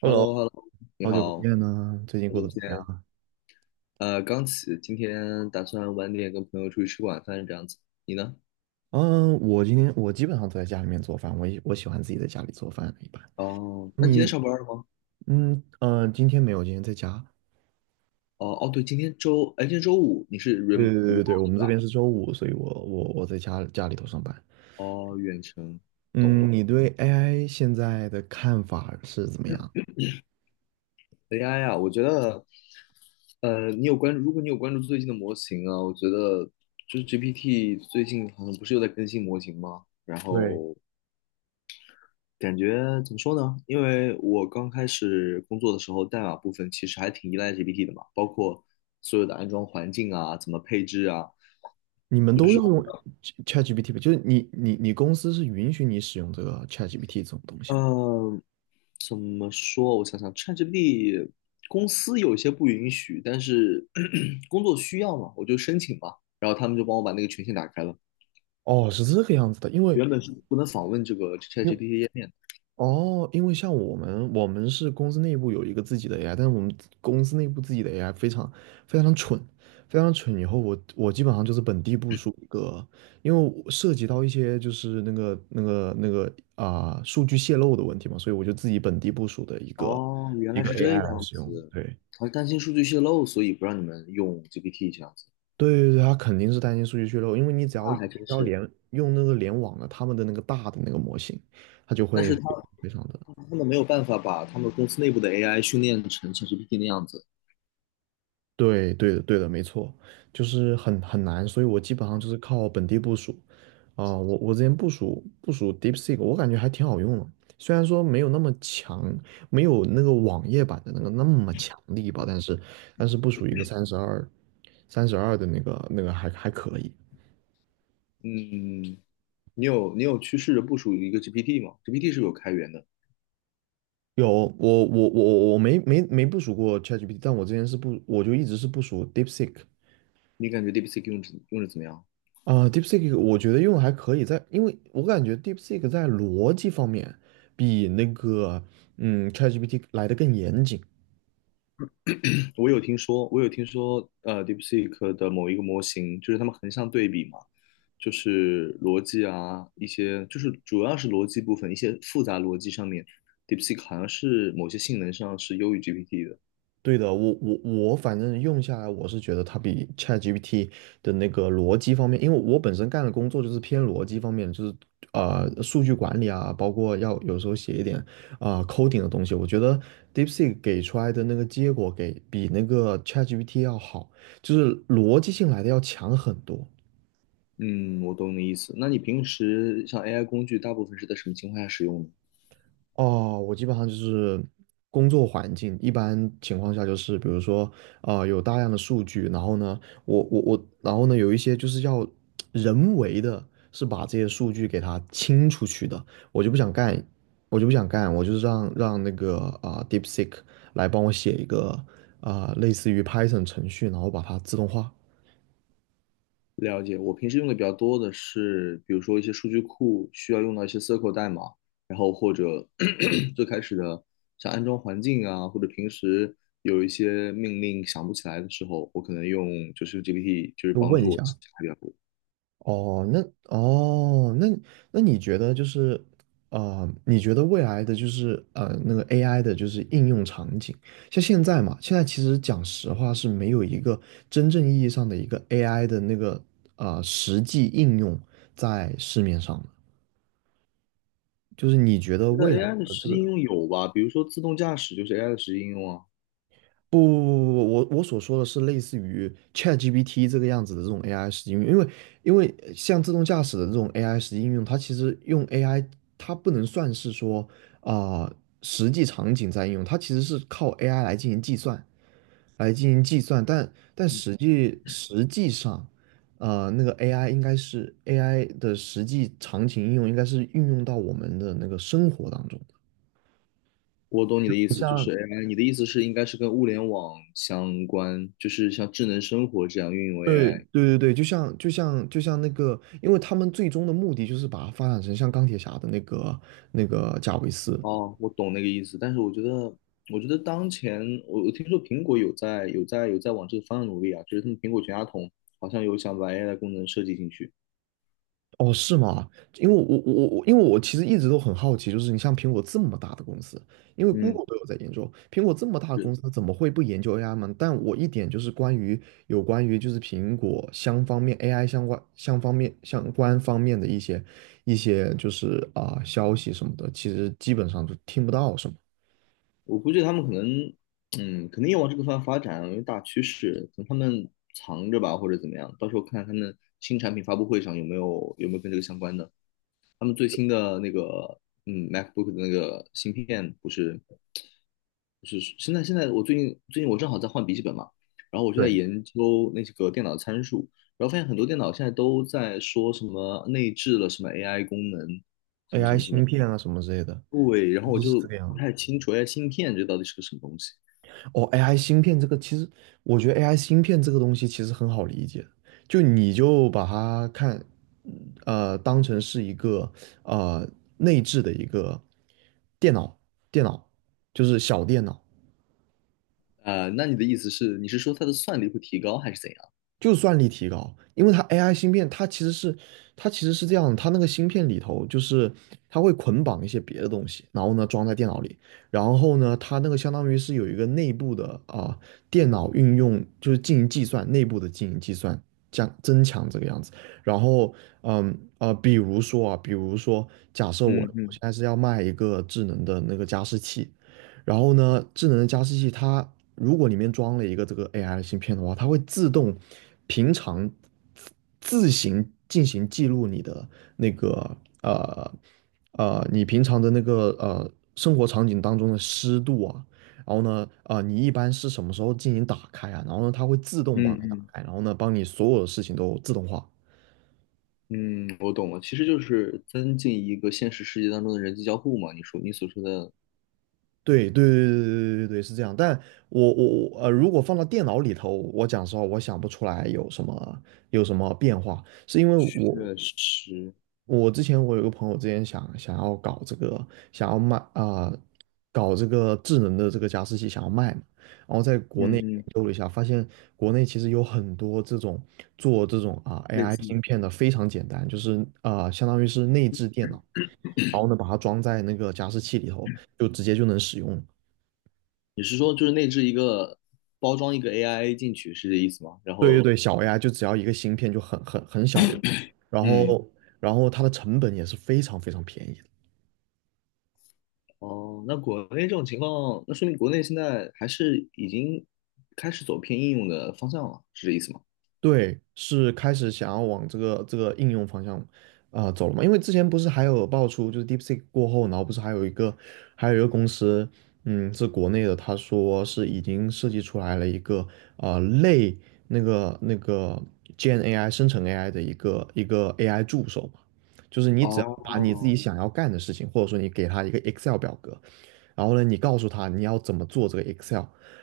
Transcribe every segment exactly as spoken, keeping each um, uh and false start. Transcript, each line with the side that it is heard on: left: h e l l o
right: Hello，
left: h e l l o 你
right: 好久不
left: 好，好
right: 见呢，最近过
left: 久
right: 得
left: 不
right: 怎么
left: 见。
right: 样？
left: 呃，刚起，今天打算晚点跟朋友出去吃晚饭，这样子。你呢？
right: 嗯，我今天我基本上都在家里面做饭，我也我喜欢自己在家里做饭一般。
left: 哦，那你今天
right: 你，
left: 上班了吗？
right: 嗯呃，今天没有，今天在家。
left: 哦哦，对，今天周，哎，今天周五，你是 rem
right: 对对
left: r e m o
right: 对对，我们
left: t
right: 这边
left: 吧？
right: 是周五，所以我我我在家家里头上班。
left: 哦，远程，懂
right: 嗯，
left: 了。
right: 你对 A I 现在的看法是怎么样？
left: A I 啊，我觉得，呃，你有关注，如果你有关注最近的模型啊，我觉得就是 G P T 最近好像不是又在更新模型吗？然
right: 对，
left: 后感觉怎么说呢？因为我刚开始工作的时候，代码部分其实还挺依赖 G P T 的嘛，包括所有的安装环境啊，怎么配置啊，
right: 你们都要用 Ch- ChatGPT 吧？就是你你你公司是允许你使用这个 ChatGPT 这种东西吗？
left: 嗯，怎么说？我想想，ChatGPT 公司有些不允许，但是 工作需要嘛，我就申请嘛，然后他们就帮我把那个权限打开了。
right: 哦，是这个样子的，因为
left: 原本是不能访问这个
right: 因为
left: ChatGPT 页面的。
right: 哦，因为像我们，我们是公司内部有一个自己的 A I，但是我们公司内部自己的 A I 非常非常蠢，非常蠢。以后我我基本上就是本地部署一个，因为我涉及到一些就是那个那个那个啊、数据泄露的问题嘛，所以我就自己本地部署的一个
left: 哦，原
right: 一
left: 来
right: 个
left: 是这
right: A I 来
left: 样
right: 使用。
left: 子，
right: 对
left: 好像担心数据泄露，所以不让你们用 G P T 这样子，
right: 对对对，它肯定是担心数据泄露，因为你只要
left: 那
right: 只
left: 还真
right: 要
left: 是。
right: 连用那个联网的他们的那个大的那个模型，它就
left: 但
right: 会
left: 是它
right: 非常的。
left: 他们没有办法把他们公司内部的 AI 训练成像 GPT 那样子。
right: 对，对的，对的，没错，就是很很难，所以我基本上就是靠本地部署。啊、我我之前部署部署 DeepSeek，我感觉还挺好用的，虽然说没有那么强，没有那个网页版的那个那么强力吧，但是但是部署一个三十二三十二的那个那个还还可以。
left: 嗯，你有你有去试着部署一个 GPT 吗？G P T 是有开源的，
right: 有我我我我没没没部署过 ChatGPT，但我之前是不我就一直是部署 DeepSeek。
left: 你感觉 DeepSeek 用着用着怎么样？
right: 啊，DeepSeek 我觉得用的还可以在，因为我感觉 DeepSeek 在逻辑方面比那个嗯 ChatGPT 来的更严谨。
left: 我有听说，我有听说，呃，DeepSeek 的某一个模型，就是他们横向对比嘛，就是逻辑啊，一些就是主要是逻辑部分，一些复杂逻辑上面，DeepSeek 好像是某些性能上是优于 G P T 的。
right: 对的，我我我反正用下来，我是觉得它比 ChatGPT 的那个逻辑方面，因为我本身干的工作就是偏逻辑方面，就是呃数据管理啊，包括要有时候写一点啊、呃 coding 的东西，我觉得 DeepSeek 给出来的那个结果给比那个 ChatGPT 要好，就是逻辑性来的要强很多。
left: 嗯，我懂你意思。那你平时像 A I 工具，大部分是在什么情况下使用呢？
right: 哦，我基本上就是工作环境，一般情况下就是比如说，啊，有大量的数据，然后呢，我我我，然后呢，有一些就是要人为的，是把这些数据给它清出去的，我就不想干，我就不想干，我就是让让那个啊、呃 DeepSeek 来帮我写一个啊、类似于 Python 程序，然后把它自动化，
left: 了解，我平时用的比较多的是，比如说一些数据库需要用到一些 c S Q L 代码，然后或者 最开始的像安装环境啊，或者平时有一些命令想不起来的时候，我可能用就是 G P T，就是
right: 就
left: 帮
right: 问一
left: 助我记
right: 下。
left: 起来比较多。
right: 哦，那哦，那那你觉得就是，呃，你觉得未来的就是呃那个 A I 的就是应用场景，像现在嘛，现在其实讲实话是没有一个真正意义上的一个 A I 的那个呃实际应用在市面上的，就是你觉得
left: 觉得
right: 未来
left: A I 的
right: 的
left: 实
right: 这
left: 际应
right: 个
left: 用有吧，比如说自动驾驶就是 A I 的实际应用啊。
right: 不不不不，不，我我所说的是类似于 ChatGPT 这个样子的这种 A I 实际应用，因为因为呃像自动驾驶的这种 A I 实际应用，它其实用 A I，它不能算是说啊、实际场景在应用，它其实是靠 A I 来进行计算，来进行计算，但但
left: 嗯，
right: 实际实际上，呃，那个 A I 应该是 A I 的实际场景应用，应该是运用到我们的那个生活当中。
left: 我懂你的意
right: 不
left: 思，就是
right: 像
left: A I，你的意思是应该是跟物联网相关，就是像智能生活这样运用
right: 对
left: A I。
right: 对对对，就像就像就像那个，因为他们最终的目的就是把它发展成像钢铁侠的那个那个贾维斯。
left: 哦，我懂那个意思，但是我觉得，我觉得当前我我听说苹果有在有在有在往这个方向努力啊，就是他们苹果全家桶好像有想把 A I 的功能设计进去。
right: 哦，是吗？因为我我我我因为我其实一直都很好奇，就是你像苹果这么大的公司，因为
left: 嗯，
right: Google 都有在研究，苹果这么大的
left: 是
right: 公司，它怎么会不研究 A I 吗？但我一点就是关于有关于就是苹果相方面 A I 相关相方面相关方面的一些一些就是啊、消息什么的，其实基本上就听不到什么。
left: 我估计他们可能，嗯，肯定要往这个方向发展啊，因为大趋势，等他们藏着吧，或者怎么样，到时候看看他们新产品发布会上有没有有没有跟这个相关的。他们最新的那个嗯 MacBook 的那个芯片不是不是现在现在我最近最近我正好在换笔记本嘛，然后我就在
right: 对。
left: 研究那几个电脑参数，然后发现很多电脑现在都在说什么内置了什么 A I 功能，什么什
right: A I
left: 么什
right: 芯
left: 么，
right: 片啊什么之类的，
left: 对，然后我
right: 就是这
left: 就
right: 个
left: 不
right: 样。
left: 太清楚 A I 芯片这到底是个什么东西。
right: 哦，A I 芯片这个其实，我觉得 A I 芯片这个东西其实很好理解，就你就把它看，呃，当成是一个呃内置的一个电脑，电脑，就是小电脑，
left: 啊、那你的意思是，你是说它的算力会提高还是怎样？
right: 就算力提高，因为它 A I 芯片，它其实是它其实是这样的它那个芯片里头就是它会捆绑一些别的东西，然后呢装在电脑里，然后呢它那个相当于是有一个内部的啊、电脑运用就是进行计算，内部的进行计算降增强这个样子。然后嗯啊、比如说啊，比如说假设我
left: 嗯
right: 我现
left: 嗯
right: 在是要卖一个智能的那个加湿器，然后呢，智能的加湿器它如果里面装了一个这个 A I 的芯片的话，它会自动平常自行进行记录你的那个呃呃你平常的那个呃生活场景当中的湿度啊，然后呢啊、呃你一般是什么时候进行打开啊？然后呢它会自动帮
left: 嗯
right: 你打
left: 嗯
right: 开，然后呢帮你所有的事情都自动化。
left: 嗯，我懂了，其实就是增进一个现实世界当中的人机交互嘛。你说你所说的
right: 对对对对对对对，是这样。但我我我呃，如果放到电脑里头，我讲实话，我想不出来有什么有什么变化，是因为
left: 确
right: 我
left: 实，
right: 我之前我有个朋友之前想想要搞这个，想要卖啊、呃搞这个智能的这个加湿器想要卖嘛，然后在国
left: 嗯
right: 内研
left: 嗯，
right: 究了一下，发现国内其实有很多这种做这种啊、
left: 类
right: A I
left: 似
right: 芯
left: 于
right: 片的非常简单，就是啊、呃相当于是内置电脑，然后呢把它装在那个加湿器里头，就直接就能使用了
left: 你是说就是内置一个包装一个 A I 进去是这意思吗？然
right: 对对
left: 后，
right: 对，小 A I 就只要一个芯片就很很很小的，然
left: 嗯，
right: 后然后它的成本也是非常非常便宜
left: 哦，那国内这种情况，那说明国内现在还是已经开始走偏应用的方向了，是这意思吗？
right: 对，是开始想要往这个这个应用方向啊、呃走了嘛？因为之前不是还有爆出，就是 DeepSeek 过后，然后不是还有一个还有一个公司，嗯，是国内的，他说是已经设计出来了一个呃类那个那个 g n A I 生成 A I 的一个一个 A I 助手嘛，就是你只要把你自己
left: 哦，
right: 想要干的事情，或者说你给他一个 Excel 表格，然后呢，你告诉他你要怎么做这个 Excel，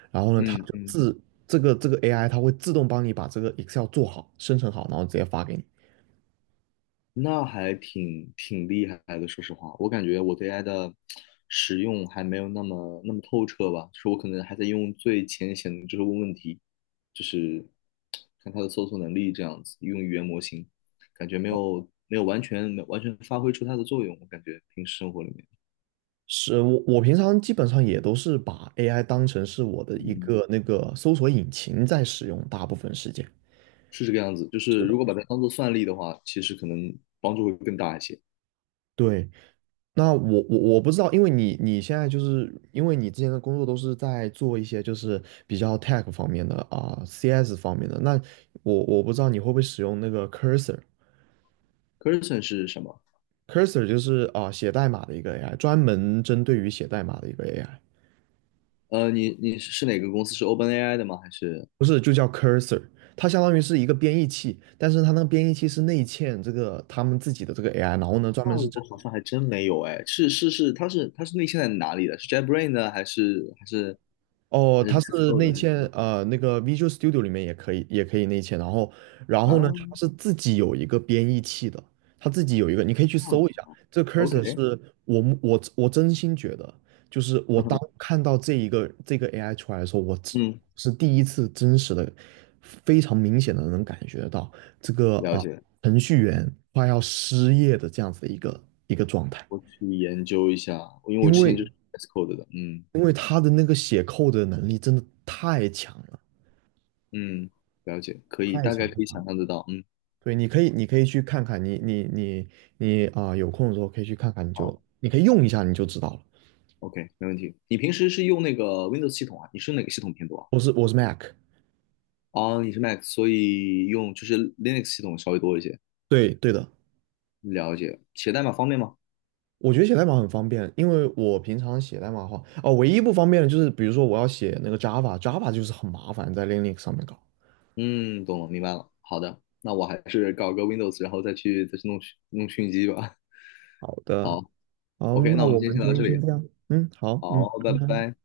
right: 然后呢，它
left: 嗯
right: 就
left: 嗯，
right: 自这个这个 A I 它会自动帮你把这个 Excel 做好、生成好，然后直接发给你。
left: 那还挺挺厉害的，说实话，我感觉我对 A I 的使用还没有那么那么透彻吧，就是我可能还在用最浅显的，就是问问题，就是看它的搜索能力这样子，用语言模型，感觉没有没有完全没有完全发挥出它的作用，我感觉平时生活里面，
right: 是我我平常基本上也都是把 A I 当成是我的一
left: 嗯，
right: 个那个搜索引擎在使用，大部分时间。
left: 是这个样子，就
right: 是
left: 是如
right: 的。
left: 果把它当做算力的话，其实可能帮助会更大一些。
right: 对，那我我我不知道，因为你你现在就是因为你之前的工作都是在做一些就是比较 tech 方面的啊、C S 方面的，那我我不知道你会不会使用那个 Cursor，Cursor
left: c u r s o n 是什么？
right: 就是啊、写代码的一个 A I，专门针对于写代码的一个 A I。
left: 呃，你你是是哪个公司？是 OpenAI 的吗？还是？
right: 不是，就叫 cursor，它相当于是一个编译器，但是它那个编译器是内嵌这个他们自己的这个 A I，然后呢，专门
left: 那
right: 是针
left: 我好像还真没有哎，是是是，他是他是内嵌在哪里的？是 JetBrains 呢，还是还是
right: 哦，
left: 还是
right: 它
left: v s
right: 是
left: c o d
right: 内
left: 的？还是
right: 嵌，呃，那个 Visual Studio 里面也可以，也可以内嵌。然后，然后呢，它
left: 啊，
right: 是自己有一个编译器的，它自己有一个，你可以去
left: 这样子
right: 搜一下。这个
left: ，OK，
right: Cursor 是我目我我真心觉得，就是我
left: 嗯
right: 当
left: 哼，
right: 看到这一个这个 A I 出来的时候，我只
left: 嗯，
right: 是第一次真实的、非常明显的能感觉到这个
left: 了
right: 啊、
left: 解，
right: 程序员快要失业的这样子的一个一个状态，
left: 我去研究一下，因为我
right: 因
left: 之前
right: 为
left: 就是 v s c o d e 的，嗯
right: 因为他的那个写扣的能力真的太强了。
left: 嗯，了解，可以，
right: 太
left: 大
right: 强
left: 概可
right: 了
left: 以
right: 吧。
left: 想象得到，嗯，
right: 对，你可以，你可以去看看，你你你你啊、有空的时候可以去看看，你
left: 好
right: 就你可以用一下，你就知道了。
left: ，OK，没问题。你平时是用那个 Windows 系统啊？你是哪个系统偏多啊？
right: 我是我是 Mac，
left: 哦，你是 Mac，所以用就是 Linux 系统稍微多一些，
right: 对对的，
left: 了解。写代码方便吗？
right: 我觉得写代码很方便，因为我平常写代码的话，哦，唯一不方便的就是比如说我要写那个 Java，Java 就是很麻烦，在 Linux 上面搞。
left: 嗯，懂了，明白了。好的，那我还是搞个 Windows，然后再去再去弄弄讯机吧。
right: 好的，
left: 好
right: 好，
left: ，OK，
right: 那
left: 那我们
right: 我
left: 今天
right: 们
left: 先
right: 今
left: 聊到这
right: 天先
left: 里。
right: 这样，嗯，好，嗯，
left: 好，拜
right: 拜拜。
left: 拜。